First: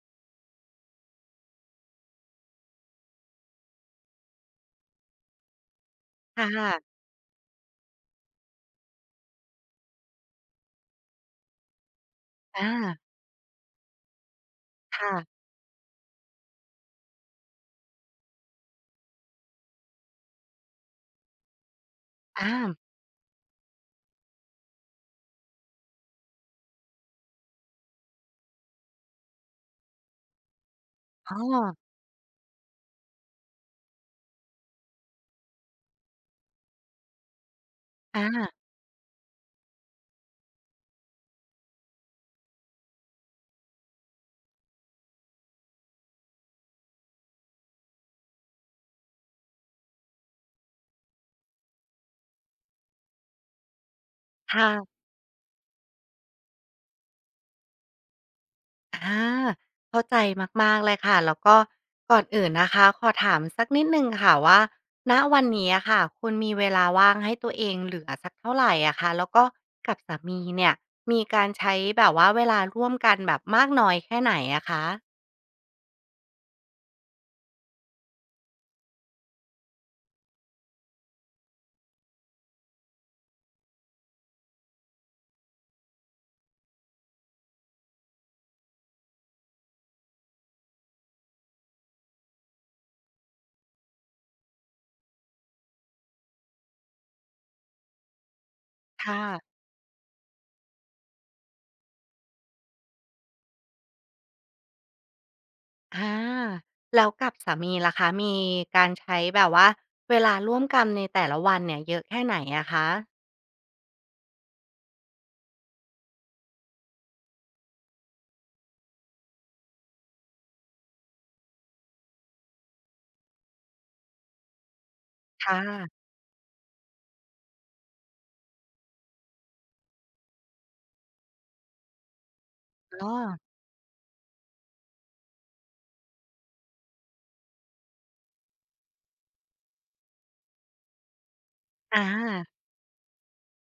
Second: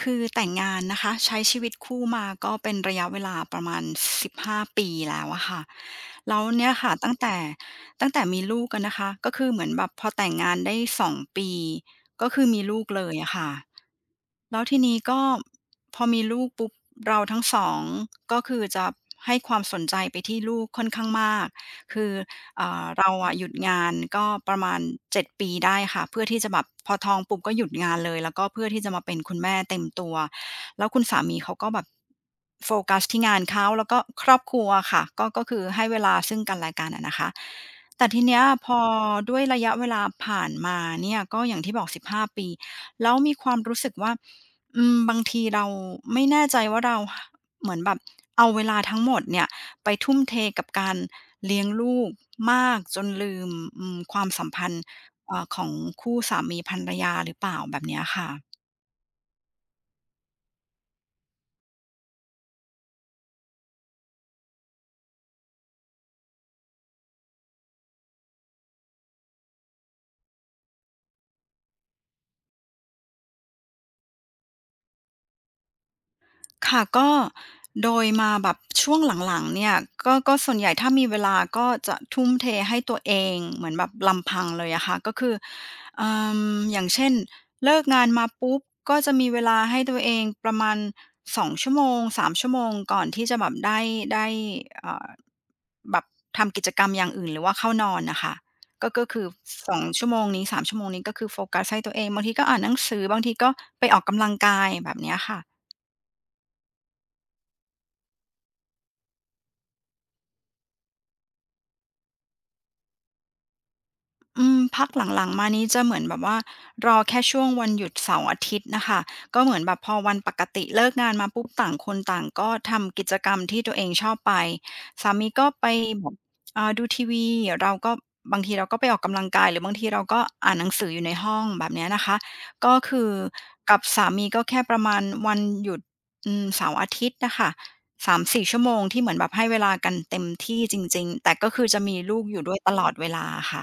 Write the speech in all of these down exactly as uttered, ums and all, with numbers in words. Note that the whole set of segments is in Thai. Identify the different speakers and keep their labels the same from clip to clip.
Speaker 1: คือแต่งงานนะคะใช้ชีวิตคู่มาก็เป็นระยะเวลาประมาณสิบห้าปีแล้วอะค่ะแล้
Speaker 2: ค
Speaker 1: วเนี่
Speaker 2: ่ะ
Speaker 1: ยค่ะตั้งแต่ตั้งแต่มีลูกอะนะคะก็คือเหมือนแบบพอแต่งงานได้สองปีก็คือมี
Speaker 2: อา
Speaker 1: ลูกเลยอะค่ะแล้วทีนี้ก็
Speaker 2: ค่ะ
Speaker 1: พอมีลูกปุ๊บเราทั้งสองก็คือจะให้ความสนใจไปที่ลูกค่อนข้างมากคือ
Speaker 2: อา
Speaker 1: อ่าเราอะหยุดงานก็ประมาณเจ็ดปีได้ค่ะเพื่อที่จะแบบพอท้องปุ๊บก็หยุดงานเลยแล้วก็เพื่อที่จะมาเป็นคุณแม่เต็มตัวแล้วคุณสา
Speaker 2: อ๋
Speaker 1: มี
Speaker 2: อ
Speaker 1: เขาก็แบบโฟกัสที่งานเขาแล้วก็ครอบครัวอะค่ะก็ก็คือให้เวลาซึ่งกันและกันอะนะคะแต่ที
Speaker 2: อา
Speaker 1: เนี้ยพอด้วยระยะเวลาผ่านมาเนี่ยก็อย่างที่บอกสิบห้าปีแล้วมีความรู้สึกว่าอืมบางทีเราไม่แน่ใจว่าเราเหมือนแบบเอาเวลาทั้งหมดเนี่ยไปทุ่มเทกับการ เลี้ยงลูกมากจนลืมอืมความสัมพันธ์
Speaker 2: ค่ะ
Speaker 1: เอ่อของคู่สามีภรรยาหรือเปล่าแบบเนี้ยค่ะ
Speaker 2: อาเข้าใจมากๆเลยค่ะ แล้วก็ก่อนอื่นนะคะ ขอถามสักนิดหนึ่งค่ะว่าณวันนี้อะค่ะคุณมีเวลาว่างให้ตัวเองเหลือสักเท่าไรอะคะแล้วก็กับสามีเนี่ยมีการใช้แบบว่าเวลาร่วมกันแบบมากน้อยแค่ไหนอะคะ
Speaker 1: ค่ะก็โดยมาแบบช่วงหลังๆเนี่ยก็ก็ส่วนใหญ่ถ้ามีเวลาก็จะทุ่มเทให้ตัวเองเหมือนแบบลำพังเลยอะค่ะก็คือเอ่ออย่างเช่นเลิกงานมาปุ๊บก็จะมีเวลาให้ตัวเองประมาณสองชั่วโมงสามชั่วโมงก่อนที่จะแบบได้ได้เอ่อแบบทำกิจกรรมอย่างอื่นหรือว่าเข้านอนน่ะค่ะก็ก็คื
Speaker 2: ค่ะ
Speaker 1: อสองชั่วโมงนี้สามชั่วโมงนี้ก็คือโฟกัสให้ตัวเองบางทีก็อ่านหนังสือบางทีก็ไปออกกำลังกายแบบเนี้ยค่ะ
Speaker 2: อาแล้วกับสามีล่ะคะมีการใช้แบบว่าเวลาร่วมกันในแต่ละวันเนี่ยเยอะแค่ไหนอะคะ
Speaker 1: อืมพักหลังๆมานี้จะเหมือนแบบว่ารอแค่ช่วงวันหยุดเสาร์อาทิตย์น่ะค่ะก็เหมือนแบบพอวันปกติเลิกงานมาปุ๊บต่างคนต่างก็ทำกิจกรรมที่ตัวเองชอบไปสามี
Speaker 2: ค
Speaker 1: ก็ไป
Speaker 2: ่ะ
Speaker 1: แบบอ่าดูทีวีเราก็บางทีเราก็ไปออกกำลังกายหรือบางทีเราก็อ่านหนังสืออยู่ในห้องแบบเนี้ยนะคะก็คื
Speaker 2: อ้
Speaker 1: อ
Speaker 2: อ
Speaker 1: กับสามีก็แค่ประมาณวันหยุดอืมเสาร์อาทิตย์น่ะค่ะสามสี่ชั่วโมงที่เหมือนแบบให้เวลากันเต็มที่จริงๆแต่ก็คือจะมี
Speaker 2: อา
Speaker 1: ลูกอยู่ด้วยตลอดเวลาอะค่ะ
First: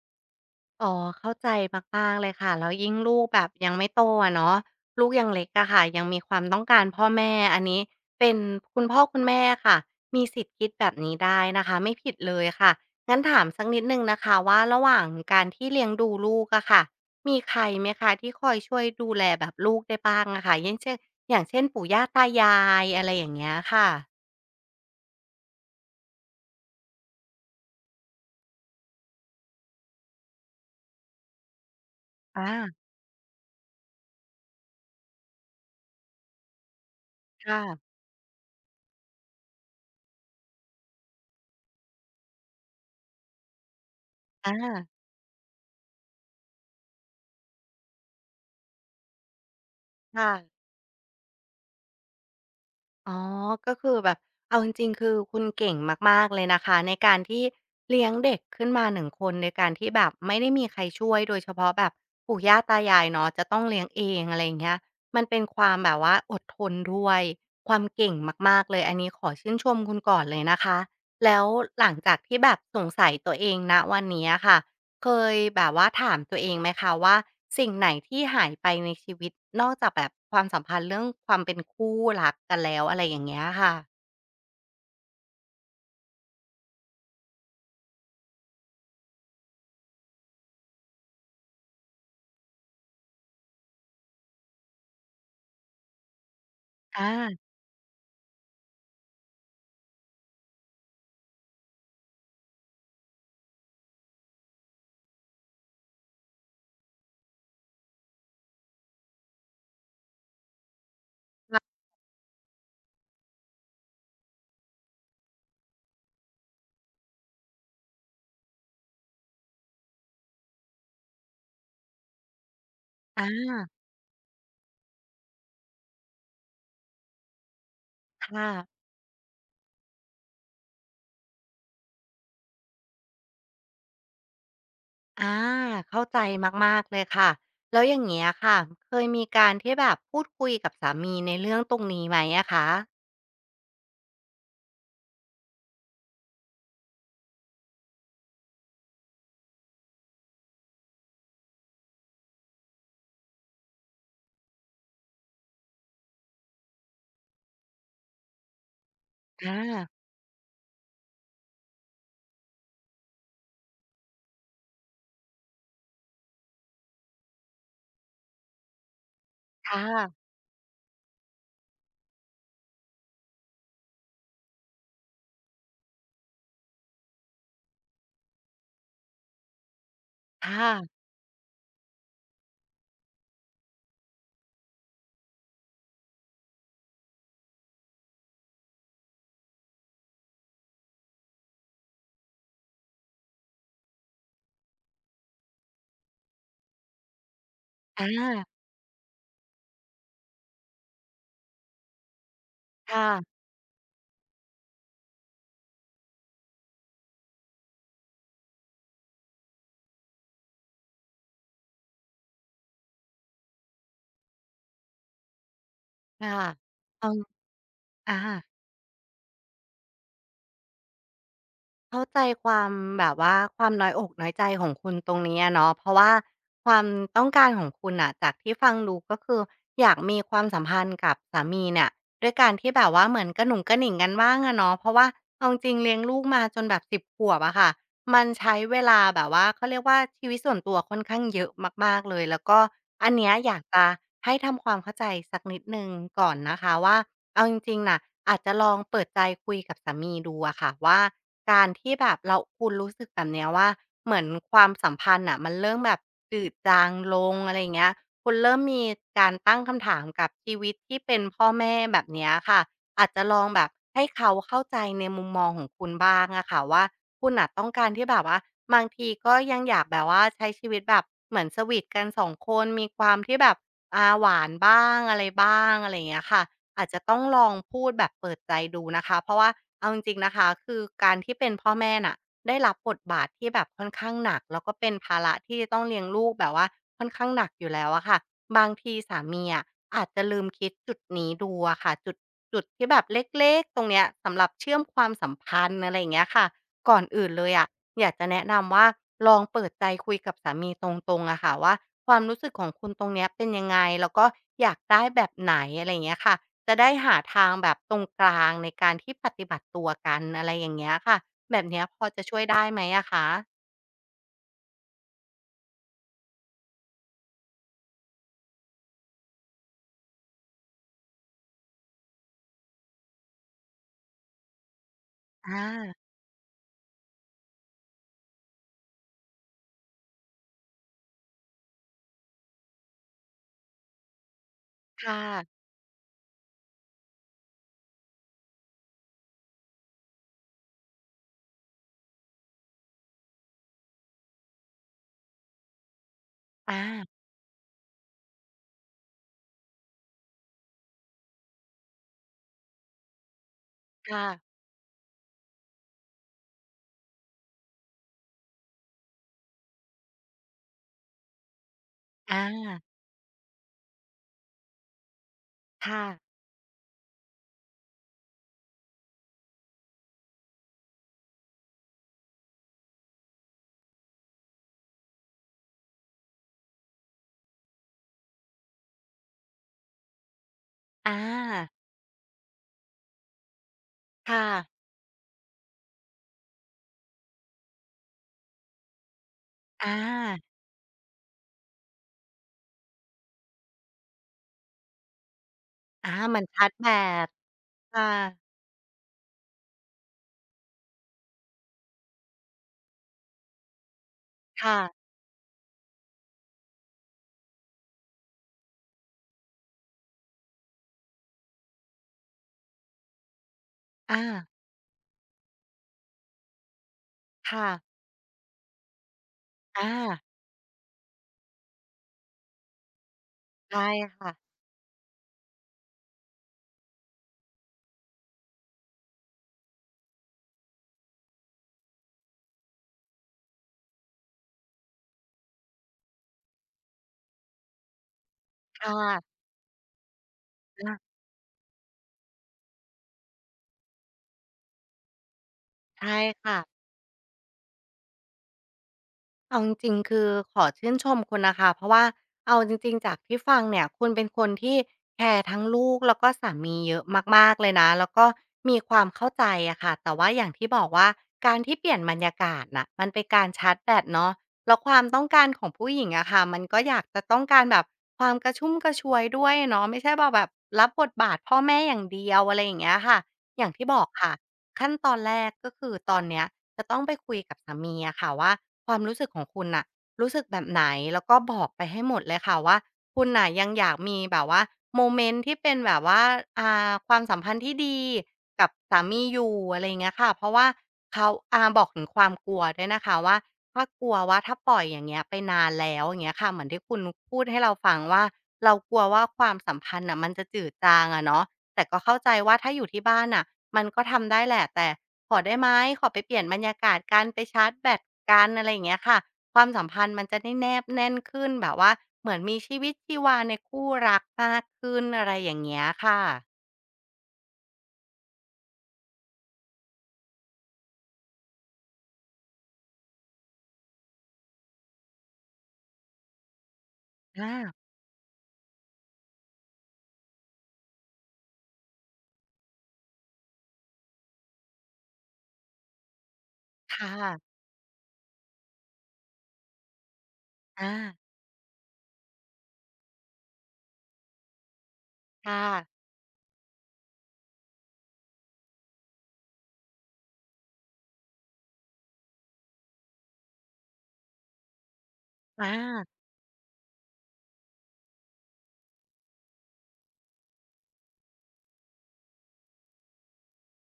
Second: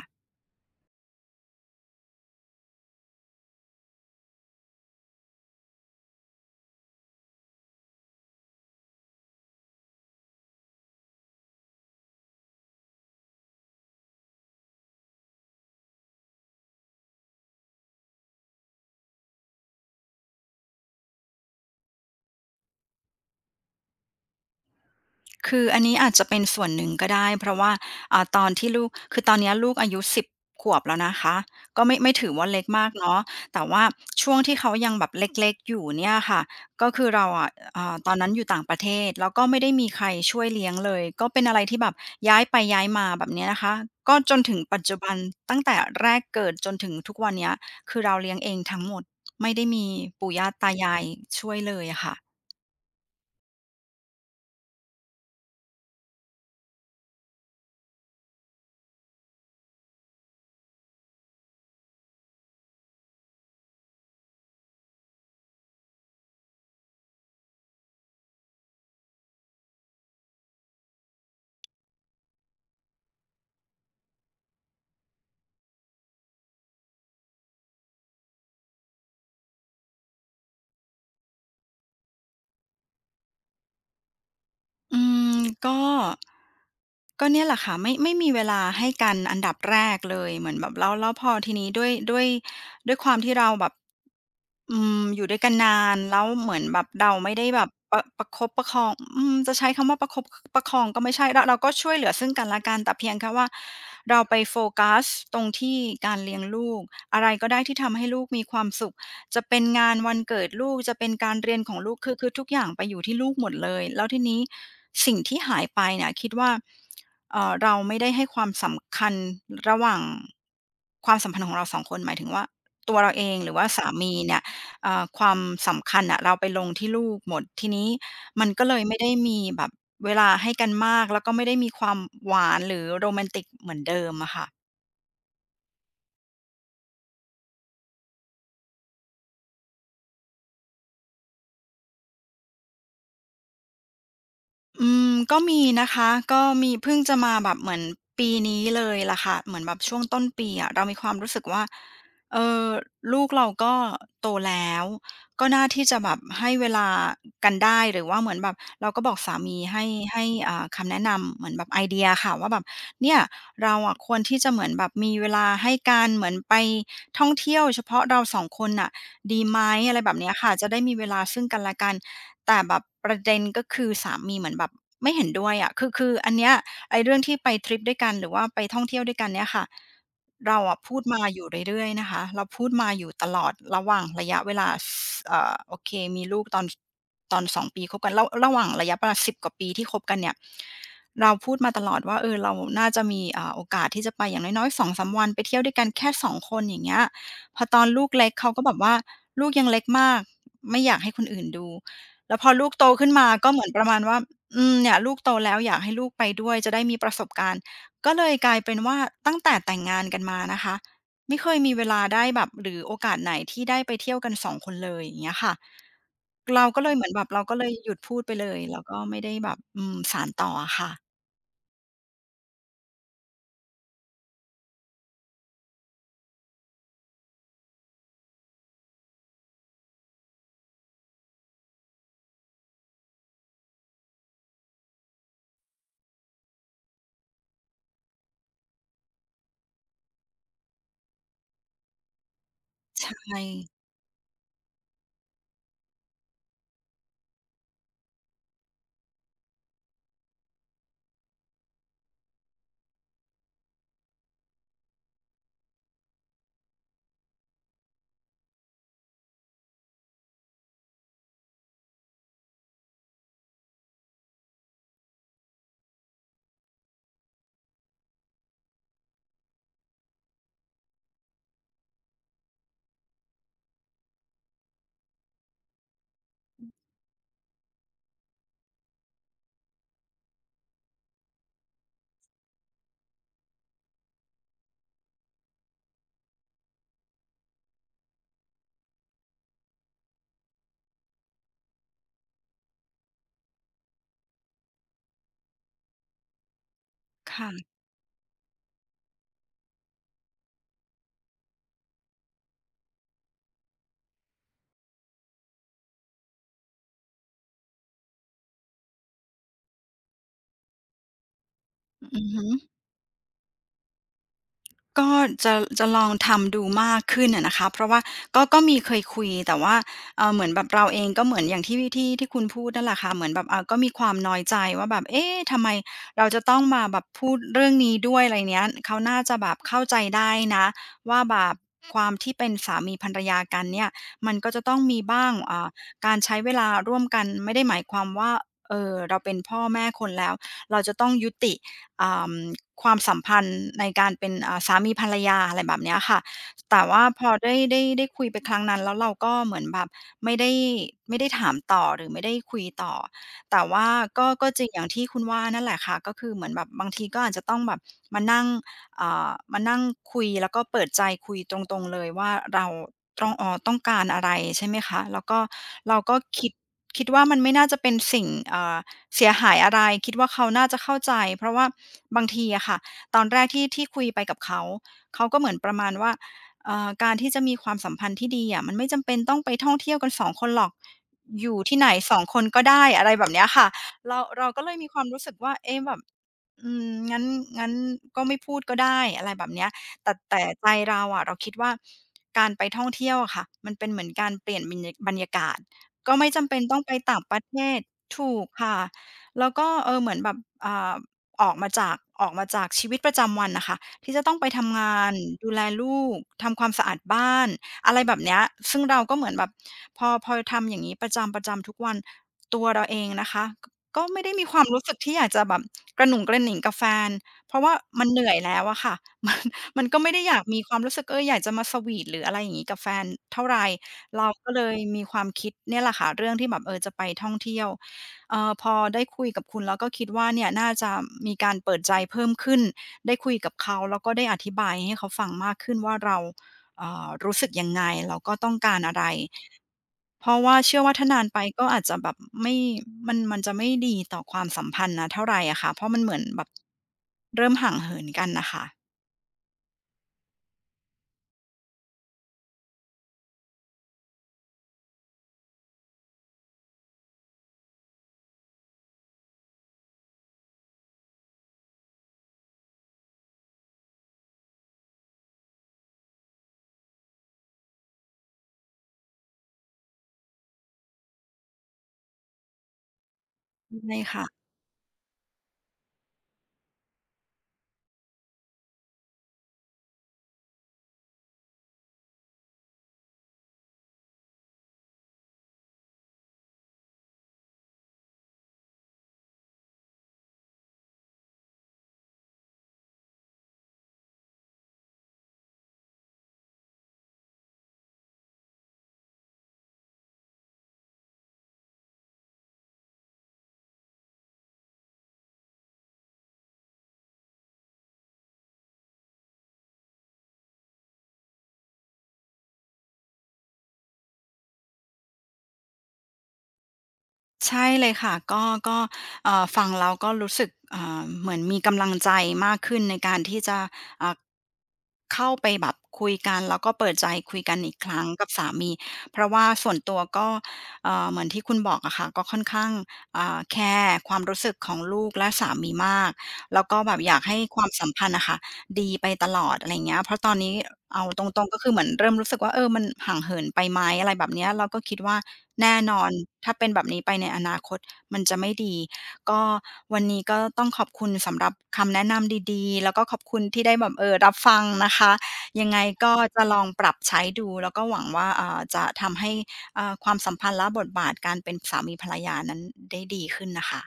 Speaker 2: อ๋อเข้าใจมากๆ เลยค่ะแล้วยิ่งลูกแบบยังไม่โตอะเนาะลูกยังเล็กอะค่ะยังมีความต้องการพ่อแม่อันนี้เป็นคุณพ่อคุณแม่อะค่ะมีสิทธิ์คิดแบบนี้ได้นะคะไม่ผิดเลยค่ะงั้นถามสักนิดหนึ่งนะคะว่าระหว่างการที่เลี้ยงดูลูกอะค่ะมีใครไหมคะที่คอยช่วยดูแลแบบลูกได้บ้างอะค่ะอย่างเช่นอย่างเช่นปู่ย่าตายายอะไรอย่างเงี้ยค่ะ
Speaker 1: คืออันนี้อาจจะเป็นส่วนหนึ่งก็ได้เพราะว่าอ่าตอนที่ลูกคือตอนเนี้ยลูกอายุสิบขวบแล้วนะคะก็ไม่ไม่ถือ
Speaker 2: อา
Speaker 1: ว่าเล็กมากเนาะแต่ว่าช่วงที่เขายังแบบเล็กๆอยู่เนี่ยค่ะก็คือเราอะ
Speaker 2: ค่ะ
Speaker 1: อ่าตอนนั้นอยู่ต่างประเทศแล้วก็ไม่ได้มีใครช่วยเลี้ยงเลยก็เป็นอะไรที่แบบย้ายไปย้ายมาแบบเนี้ยนะคะก็จนถึงปัจ
Speaker 2: อา
Speaker 1: จุบันตั้งแต่แรกเกิดจนถึงทุกวันเนี้ยคือเราเลี้ยงเองทั้งหมดไม่ได้มีปู่
Speaker 2: ค่ะ
Speaker 1: ย่าตายายช่วยเลยอะค่ะ
Speaker 2: อ๋อก็คือแบบ เอาจริงๆคือคุณเก่งมากๆเลยนะคะในการที่เลี้ยงเด็กขึ้นมาหนึ่งคนในการที่แบบไม่ได้มีใครช่วยโดยเฉพาะแบบปู่ย่าตายายเนาะจะต้องเลี้ยงเองอะไรอย่างเงี้ยมันเป็นความแบบว่าอดทนด้วยความเก่งมากๆเลยอันนี้ขอชื่นชมคุณก่อนเลยนะคะแล้วหลังจากที่แบบสงสัยตัวเองณวันนี้อะค่ะ เคยแบบว่าถามตัวเองไหมคะว่าสิ่งไหนที่หายไปในชีวิตนอกจากแบบความสัมพันธ์เรื่องความเป็นคู่รักกันแล้วอะไรอย่างเงี้ยค่ะ
Speaker 1: อืมก็ก็เนี่ยแหละค่ะไม่ไม่มีเวลาให้กันอันดับแรกเลยเหมือนแบบแล้วแล้วพอทีนี้ด้วยด้วยด้วยความที่เราแบบอืมอยู่ด้วยกันนานแล้วเหมือนแบบ
Speaker 2: อา
Speaker 1: เราไม่ได้แบบประประคบประคองอืมจะใช้คำว่าประคบประคองก็ไม่ใช่เราเราก็ช่วยเหลือซึ่งกันและกันแต่เพียงแค่ว่าเราไปโฟกัสตรงที่การเลี้ยงลูกอะไรก็ได้ที่ทำให้ลูกมีความสุข จะเป็นงานวันเกิดลูกจะเป็นการเรียนของลูกคือคือทุกอย่างไปอยู่ที่ลูกหมดเลยแล้วทีนี้สิ่งที่หายไปเนี่ยคิดว่าเอ่อเราไม่ได้ให้ความสำคัญระหว่างความสัมพันธ์ของเราสองคนหมายถึงว่าตัวเราเอ
Speaker 2: อา
Speaker 1: งหรือว่าสามีเนี่ยเอ่อความสำคัญน่ะเราไปลงที่ลูกหมดทีนี้มั
Speaker 2: ค่ะ
Speaker 1: นก็เลยไม่ได้มีแบบเวลาให้กันมากแล้วก็ไม่ได้มีความหวานหรือโรแมนติกเหมือนเดิมอะค่ะ
Speaker 2: อาเข้าใจมากๆเลยค่ะแล้วอย่างเงี้ยค่ะเคยมีการที่แบบพูดคุยกับสามีในเรื่องตรงนี้ไหมอะคะ
Speaker 1: อืมก็มีนะคะก็มีเพิ่งจะมาแบบเหมือนปีนี้เลยล่ะค่ะเหมือนแบบช่วงต้นปีอะเรามีความรู้สึกว่าเออลูกเราก็โตแล้วก็น่าที่จะแบบให้เวลากันได้หรือว่าเหมือนแบบเราก็บอกสามีให้
Speaker 2: อา
Speaker 1: ให้อ่าคำแนะนำเหมือนแบบไอเดียค่ะว่าแบบเนี่ยเราอะควรที่จะเหมือนแบบมีเวลาให้กันเหมือนไปท่องเที่ยวเฉพาะเราสองคนน่ะดีไหม
Speaker 2: ค่
Speaker 1: อะไรแบบ
Speaker 2: ะ
Speaker 1: เนี้ยค่ะจะได้มีเวลาซึ่งกันและกัน แต่แบบประเด็นก็คือสามีเหมือนแบบไม่เห็นด้วยอะคือคืออันเนี้ยไอ้เรื่องที่ไปทริปด้วยกันหรือว่าไปท่องเที่ยวด้วยกันเนี่ยค่ะ
Speaker 2: ค
Speaker 1: เราอะพู
Speaker 2: ่ะ
Speaker 1: ดมาอยู่เรื่อยๆนะคะเราพูดมาอยู่ตลอดระหว่างระยะเวลาสเอ่อโอเคมีลูกตอนตอนสองปีคบกันระระหว่างระยะเวลาสิบกว่าปีที่คบกันเนี่ยเราพูดมาตลอดว่าเออเราน่าจะมีอ่าโอกาสที่จะไปอย่างน้อยๆสองมวันไปเที่ยวด้วยกันแค่สองคนอย่างเงี้ยพอตอน
Speaker 2: อ
Speaker 1: ลูกเล็กเขา
Speaker 2: า
Speaker 1: ก็แบบว่าลูกยังเล็กมากไม่อยากให้คนอื่นดู แล้วพอลูกโตขึ้นมา
Speaker 2: ค่ะ
Speaker 1: ก็เหมือนประมาณว่าอืมเนี่ยลูกโตแล้วอยากให้ลูกไปด้วยจะได้มีประสบการณ์ก็เลยกลายเป็นว่าตั้งแต่แต่งงานกันมานะคะไม่เคยมีเวลาได้แบบหรือโอกาสไหนที่ได้ไปเที่ยวกันสองคนเลยอย่างเงี้ยค่ะ
Speaker 2: ค่ะค่ะ
Speaker 1: เราก็เลยเห
Speaker 2: เอ
Speaker 1: มื
Speaker 2: อ
Speaker 1: อนแบบเราก็เลยหยุด
Speaker 2: อา
Speaker 1: พูดไปเลยแล้วก็ไม่ได้แบบอืมสานต่ออะค่ะ
Speaker 2: เข้าใจความแบบว่าความน้อยอกน้อยใจของคุณตรงนี้อะเนาะเพราะว่าความต้องการของคุณน่ะจากที่ฟังดูก็คืออยากมีความสัมพันธ์กับสามีเนี่ยด้วยการที่แบบว่าเหมือนกระหนุงกระหนิงกันบ้างอะเนาะเพราะว่าเอาจริงๆเลี้ยงลูกมาจนแบบสิบขวบอะค่ะ มันใช้เวลาแบบว่าเขาเรียกว่าชีวิตส่วนตัวค่อนข้างเยอะมากๆเลยแล้วก็
Speaker 1: ใช
Speaker 2: อันเนี้ย
Speaker 1: ่
Speaker 2: อยากจะให้ทำความเข้าใจสักนิดหนึ่งก่อนนะคะว่าเอาจริงๆน่ะอาจจะลองเปิดใจคุยกับสามีดูอะค่ะว่าการที่แบบเราคุณรู้สึกแบบเนี้ยว่าเหมือนความสัมพันธ์น่ะมันเริ่มแบบจืดจางลงอะไรอย่างเงี้ยคุณเริ่มมีการตั้งคำถามกับชีวิตที่เป็นพ่อแม่แบบเนี้ยค่ะ อาจจะลองแบบให้เขาเข้าใจในมุมมองของคุณบ้างอะค่ะว่าคุณน่ะต้องการที่แบบว่าบางทีก็ยังอยากแบบว่าใช้ชีวิตแบบเหมือนสวีทกันสองคนมีความที่แบบอาหวานบ้างอะไรบ้างอะไรอย่างเงี้ยค่ะอาจจะต้องลองพูดแบบเปิดใจดูนะคะเพราะว่าเอาจริงๆนะคะคือการที่เป็นพ่อแม่น่ะได้รับบทบาทที่แบบค่อนข้างหนักแล้วก็เป็นภาระที่จะต้องเลี้ยงลูกแบบว่าค่อนข้างหนักอยู่แล้วอะค่ะบางทีสามีอะอาจจะลืมคิดจุดนี้ดูอะค่ะจุด จุดที่แบบเล็กๆตรงเนี้ยสำหรับเชื่อมความสัมพันธ์อะไรอย่างเงี้ยค่ะก่อนอื่นเล
Speaker 1: ค่ะ
Speaker 2: ยอะอยากจะแนะนำว่าลองเปิดใจคุยกับสามีตรงๆอะค่ะว่าความรู้สึกของคุณตรงเนี้ยเป็นยังไงแล้วก็อยากได้แบบไหนอะไรอย่างเงี้ยค่ะจะได้หาทางแบบตรงกลางในการที่ปฏิบัติตัวกันอะไรอย่างเงี้ยค่ะแบบเนี้ยพอ
Speaker 1: อื
Speaker 2: จะ
Speaker 1: อ
Speaker 2: ช่ว
Speaker 1: ฮึ
Speaker 2: ยได้ไหมอะคะ
Speaker 1: ก็จะจะลองทำดูมากขึ้นอะนะคะเพราะว่าก็ก็มีเคยคุยแต่ว่าเอ่อเหมือนแบบเราเองก็เหมือนอย่างที่ที่ที่คุณพูดนั่นแหละค่ะเหมือนแบบอ่าก็มีความน้อยใจว่าแบบเอ๊ะ
Speaker 2: อา
Speaker 1: ทำไมเราจะต้องมาแบบพูดเรื่องนี้ด้วยอะไรเนี้ยเขาน่าจะแบบเข้าใจได้นะว่าแบบความที่เป็นสามีภรรยากันเนี่ยมันก็จะต้องมี
Speaker 2: ค่ะ
Speaker 1: บ้างอ่าการใช้เวลาร่วมกันไม่ได้หมายความว่าเอ่อเราเป็นพ่อแม่คนแล้วเราจะต้องยุติ อ่าความสัมพันธ์ในการเป็นอ่าสามีภรรยาอะไรแบบเนี้ยค่ะ
Speaker 2: อา
Speaker 1: แต่ว่าพอได้ได้ได้คุยไปครั้งนั้นแล้วเราก็เหมือนแบบไม่ได้ไม่ได้ถามต่อหรือไม่ได้คุยต่อแต่ว่า
Speaker 2: ค่ะ
Speaker 1: ก็ก็จริงอย่างที่คุณว่านั่นแหละค่ะก็คือเหมือนแบบบางทีก็อาจจะต้องแบบมานั่งอ่ามานั่งคุยแล้วก็เปิดใจคุยตรงๆเลยว่า
Speaker 2: อา
Speaker 1: เราต้องอ่อต้องการอะไรใช่ไหมคะแล้วก็เรา
Speaker 2: ค่ะ
Speaker 1: ก็คิดคิดว่ามันไม่น่าจะเป็นสิ่งเอ่อ เสียหายอะไรคิดว่าเขาน่าจะเข้าใจเพราะว่าบางทีอะค่ะตอนแรกที่ที่คุยไปกับเขาเขาก็เหมือนประมาณว่าเอ่อการที่จะมีความสัมพันธ์ที่ดีอะมันไม่จำเป็นต้องไปท่องเที่ยวกันสองคนหรอก
Speaker 2: อ
Speaker 1: อยู่
Speaker 2: า
Speaker 1: ที่ไหนสองคนก็ได้อะไรแบบเนี้ยค่ะเรา
Speaker 2: ค่ะ
Speaker 1: เราก็เลยมีความรู้สึกว่าเอ๊ะแบบอืมงั้นงั้นก็ไม่พูดก็ได้อะไรแบบเนี้ย
Speaker 2: อา
Speaker 1: แต่แต่ใจเราอะเราคิดว่าการไปท่องเที่ยวอะค่ะมันเป็นเหมือนการเปลี่ยนบรรยาบรรยากาศ
Speaker 2: อา
Speaker 1: ก็ไม่
Speaker 2: มัน
Speaker 1: จำเป็น
Speaker 2: ชัด
Speaker 1: ต้อง
Speaker 2: แบ
Speaker 1: ไปต่าง
Speaker 2: ต
Speaker 1: ประเทศ
Speaker 2: ค่ะ
Speaker 1: ถูกค่ะ แล้วก็เออเหมือนแบบอ่าออกมาจากออกมาจากชีวิตประจำวันนะคะที่จะต้องไป
Speaker 2: ค่ะ
Speaker 1: ทำงานดูแลลูกทำความสะอาดบ้านอะไรแบบเนี้ยซึ่งเราก็เหมือนแบบพอพอทำอย่างนี้ประจำๆทุกวันตัวเราเองนะคะกก็ไม่
Speaker 2: อา
Speaker 1: ได้มีความรู้สึกที่อยากจะแบบกระหนุ่งกระหนิงกับแฟนเพราะ
Speaker 2: ค่ะ
Speaker 1: ว่ามันเหนื่อยแล้วอะค่ะ มันมัน
Speaker 2: อา
Speaker 1: ก็ไม่ได้อยากมีความรู้สึกเอออยากจะมาสวีทหรืออะไรอย่างนี้กับแฟนเท่าไหร
Speaker 2: ใช่
Speaker 1: เรา
Speaker 2: ค่ะ
Speaker 1: ก็เลยมีความคิดเนี่ยแหละค่ะเรื่องที่แบบเออจะไปท่องเที่ยว เอ่อพอได้คุยกับคุณแล้วก็คิดว่าเนี่ยน่าจะมีการเปิดใจเพิ่มขึ้นได้คุยกับเขาแล้วก็ได้อธิบายให้เขาฟังมากขึ้นว่าเราเอ่อรู้สึกยังไงแล้วก็ต้องการ
Speaker 2: ค
Speaker 1: อะไร
Speaker 2: ่ะ
Speaker 1: เพราะว่าเชื่อว่า
Speaker 2: อา
Speaker 1: ถ้านานไปก็อาจจะแบบไม่มันมันจะไม่ดีต่อความสัมพันธ์นะเท่าไหรอะค่ะเพราะมันเห
Speaker 2: ใช่
Speaker 1: มือนแบบ
Speaker 2: ค่ะ
Speaker 1: เริ่มห่างเหินกันนะคะ
Speaker 2: เอาจริงๆ คือขอชื่นชมคุณนะคะเพราะว่าเอาจริงๆ จากที่ฟังเนี่ยคุณเป็นคนที่แคร์ทั้งลูกแล้วก็สามีเยอะมากๆเลยนะ แล้วก็มีความเข้าใจอะค่ะ แต่ว่าอย่างที่บอกว่าการที่เปลี่ยนบรรยากาศน่ะมันเป็นการชาร์จแบตเนาะแล้วความต้องการของผู้หญิงอะค่ะมันก็อยากจะต้องการแบบความกระชุ่มกระชวยด้วยเนาะไม่ใช่แบบแบบรับบทบาทพ่อแม่อย่างเดียวอะไรอย่างเงี้ยค่ะอย่างที่
Speaker 1: ใช่
Speaker 2: บอก
Speaker 1: ค่ะ
Speaker 2: ค่ะขั้นตอนแรกก็คือตอนเนี้ย จะต้องไปคุยกับสามีอะค่ะว่าความรู้สึกของคุณน่ะรู้สึกแบบไหนแล้วก็บอกไปให้หมดเลยค่ะว่าคุณน่ะยังอยากมีแบบว่าโมเมนต์ที่เป็นแบบว่าอ่าความสัมพันธ์ที่ดีกับสามีอยู่อะไรอย่างเงี้ยค่ะเพราะว่าเขาอ่าบอกถึงความกลัวด้วยนะคะว่าถ้ากลัวว่าถ้าปล่อยอย่างเงี้ยไปนานแล้วอย่างเงี้ยค่ะเหมือนที่คุณพูดให้เราฟังว่าเรากลัวว่าความสัมพันธ์น่ะมันจะจืดจางอะเนาะแต่ก็เข้าใจว่าถ้าอยู่ที่บ้านน่ะมันก็ทำได้แหละแต่ ขอได้ไหมขอไปเปลี่ยนบรรยากาศกันไปชาร์จแบตกันอะไรอย่างเงี้ยค่ะความสัมพันธ์มันจะได้แนบแน่นขึ้นแบบว่าเหมือนมีชีวิตชีวาในคู่รักมากขึ้นอะไรอย่างเงี้ยค่ะ
Speaker 1: ใช่เลยค่ะก็ก็เอ่อฟังแล้วก็รู้สึกอ่าเหมือนมีกำลังใจมากขึ้นในการที่จะอ่าเข้าไปแบบคุยกันแล้วก็เปิดใจคุย
Speaker 2: อา
Speaker 1: กันอีกครั้งกับสามีเพราะว่าส่วนตัวก็เอ่อเหมือนที่คุณบอกอะค่ะก็ค่อนข้างอ่าแคร์ความรู้สึกของลูกและสามีมากแล้วก็แบบ
Speaker 2: ค่
Speaker 1: อยากให้ค
Speaker 2: ะ
Speaker 1: วามสัมพันธ์น่ะค่ะดีไปตลอดอะไรอย่างเงี้ยเพราะตอนนี้
Speaker 2: อา
Speaker 1: เอาตรงๆก็คือเหมือนเริ่มรู้สึกว่าเออมันห่างเหินไปไหมอะไรแบบเนี้ยเราก็คิดว่า
Speaker 2: ค่ะ
Speaker 1: แน่นอนถ้าเป็นแบบนี้ไปในอนาคตมันจะไม่ดีก็วันนี้ก็ต้องขอบคุณสำหรับคำแนะนำดีๆแล้วก็ขอบคุณที่ได้แบบเอ่อรับฟังนะคะยั
Speaker 2: อา
Speaker 1: งไงก็จะลองปรับใช้ดูแล้วก็หวังว่าอ่าจะทำให้อ่าความสัมพันธ์และบทบาทการเป็นสามีภรรยานั้นได้ดีขึ้นน่ะค่ะ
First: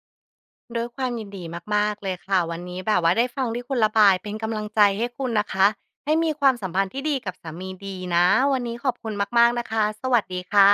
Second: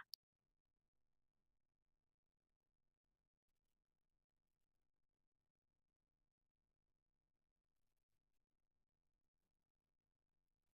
Speaker 2: ด้วยความยินดีมากๆเลยค่ะวันนี้แบบว่าได้ฟังที่คุณระบายเป็นกำลังใจให้คุณนะคะให้มีความสัมพันธ์ที่ดีกับสามีดีนะวันนี้ขอบคุณมากๆนะคะสวัสดีค่ะ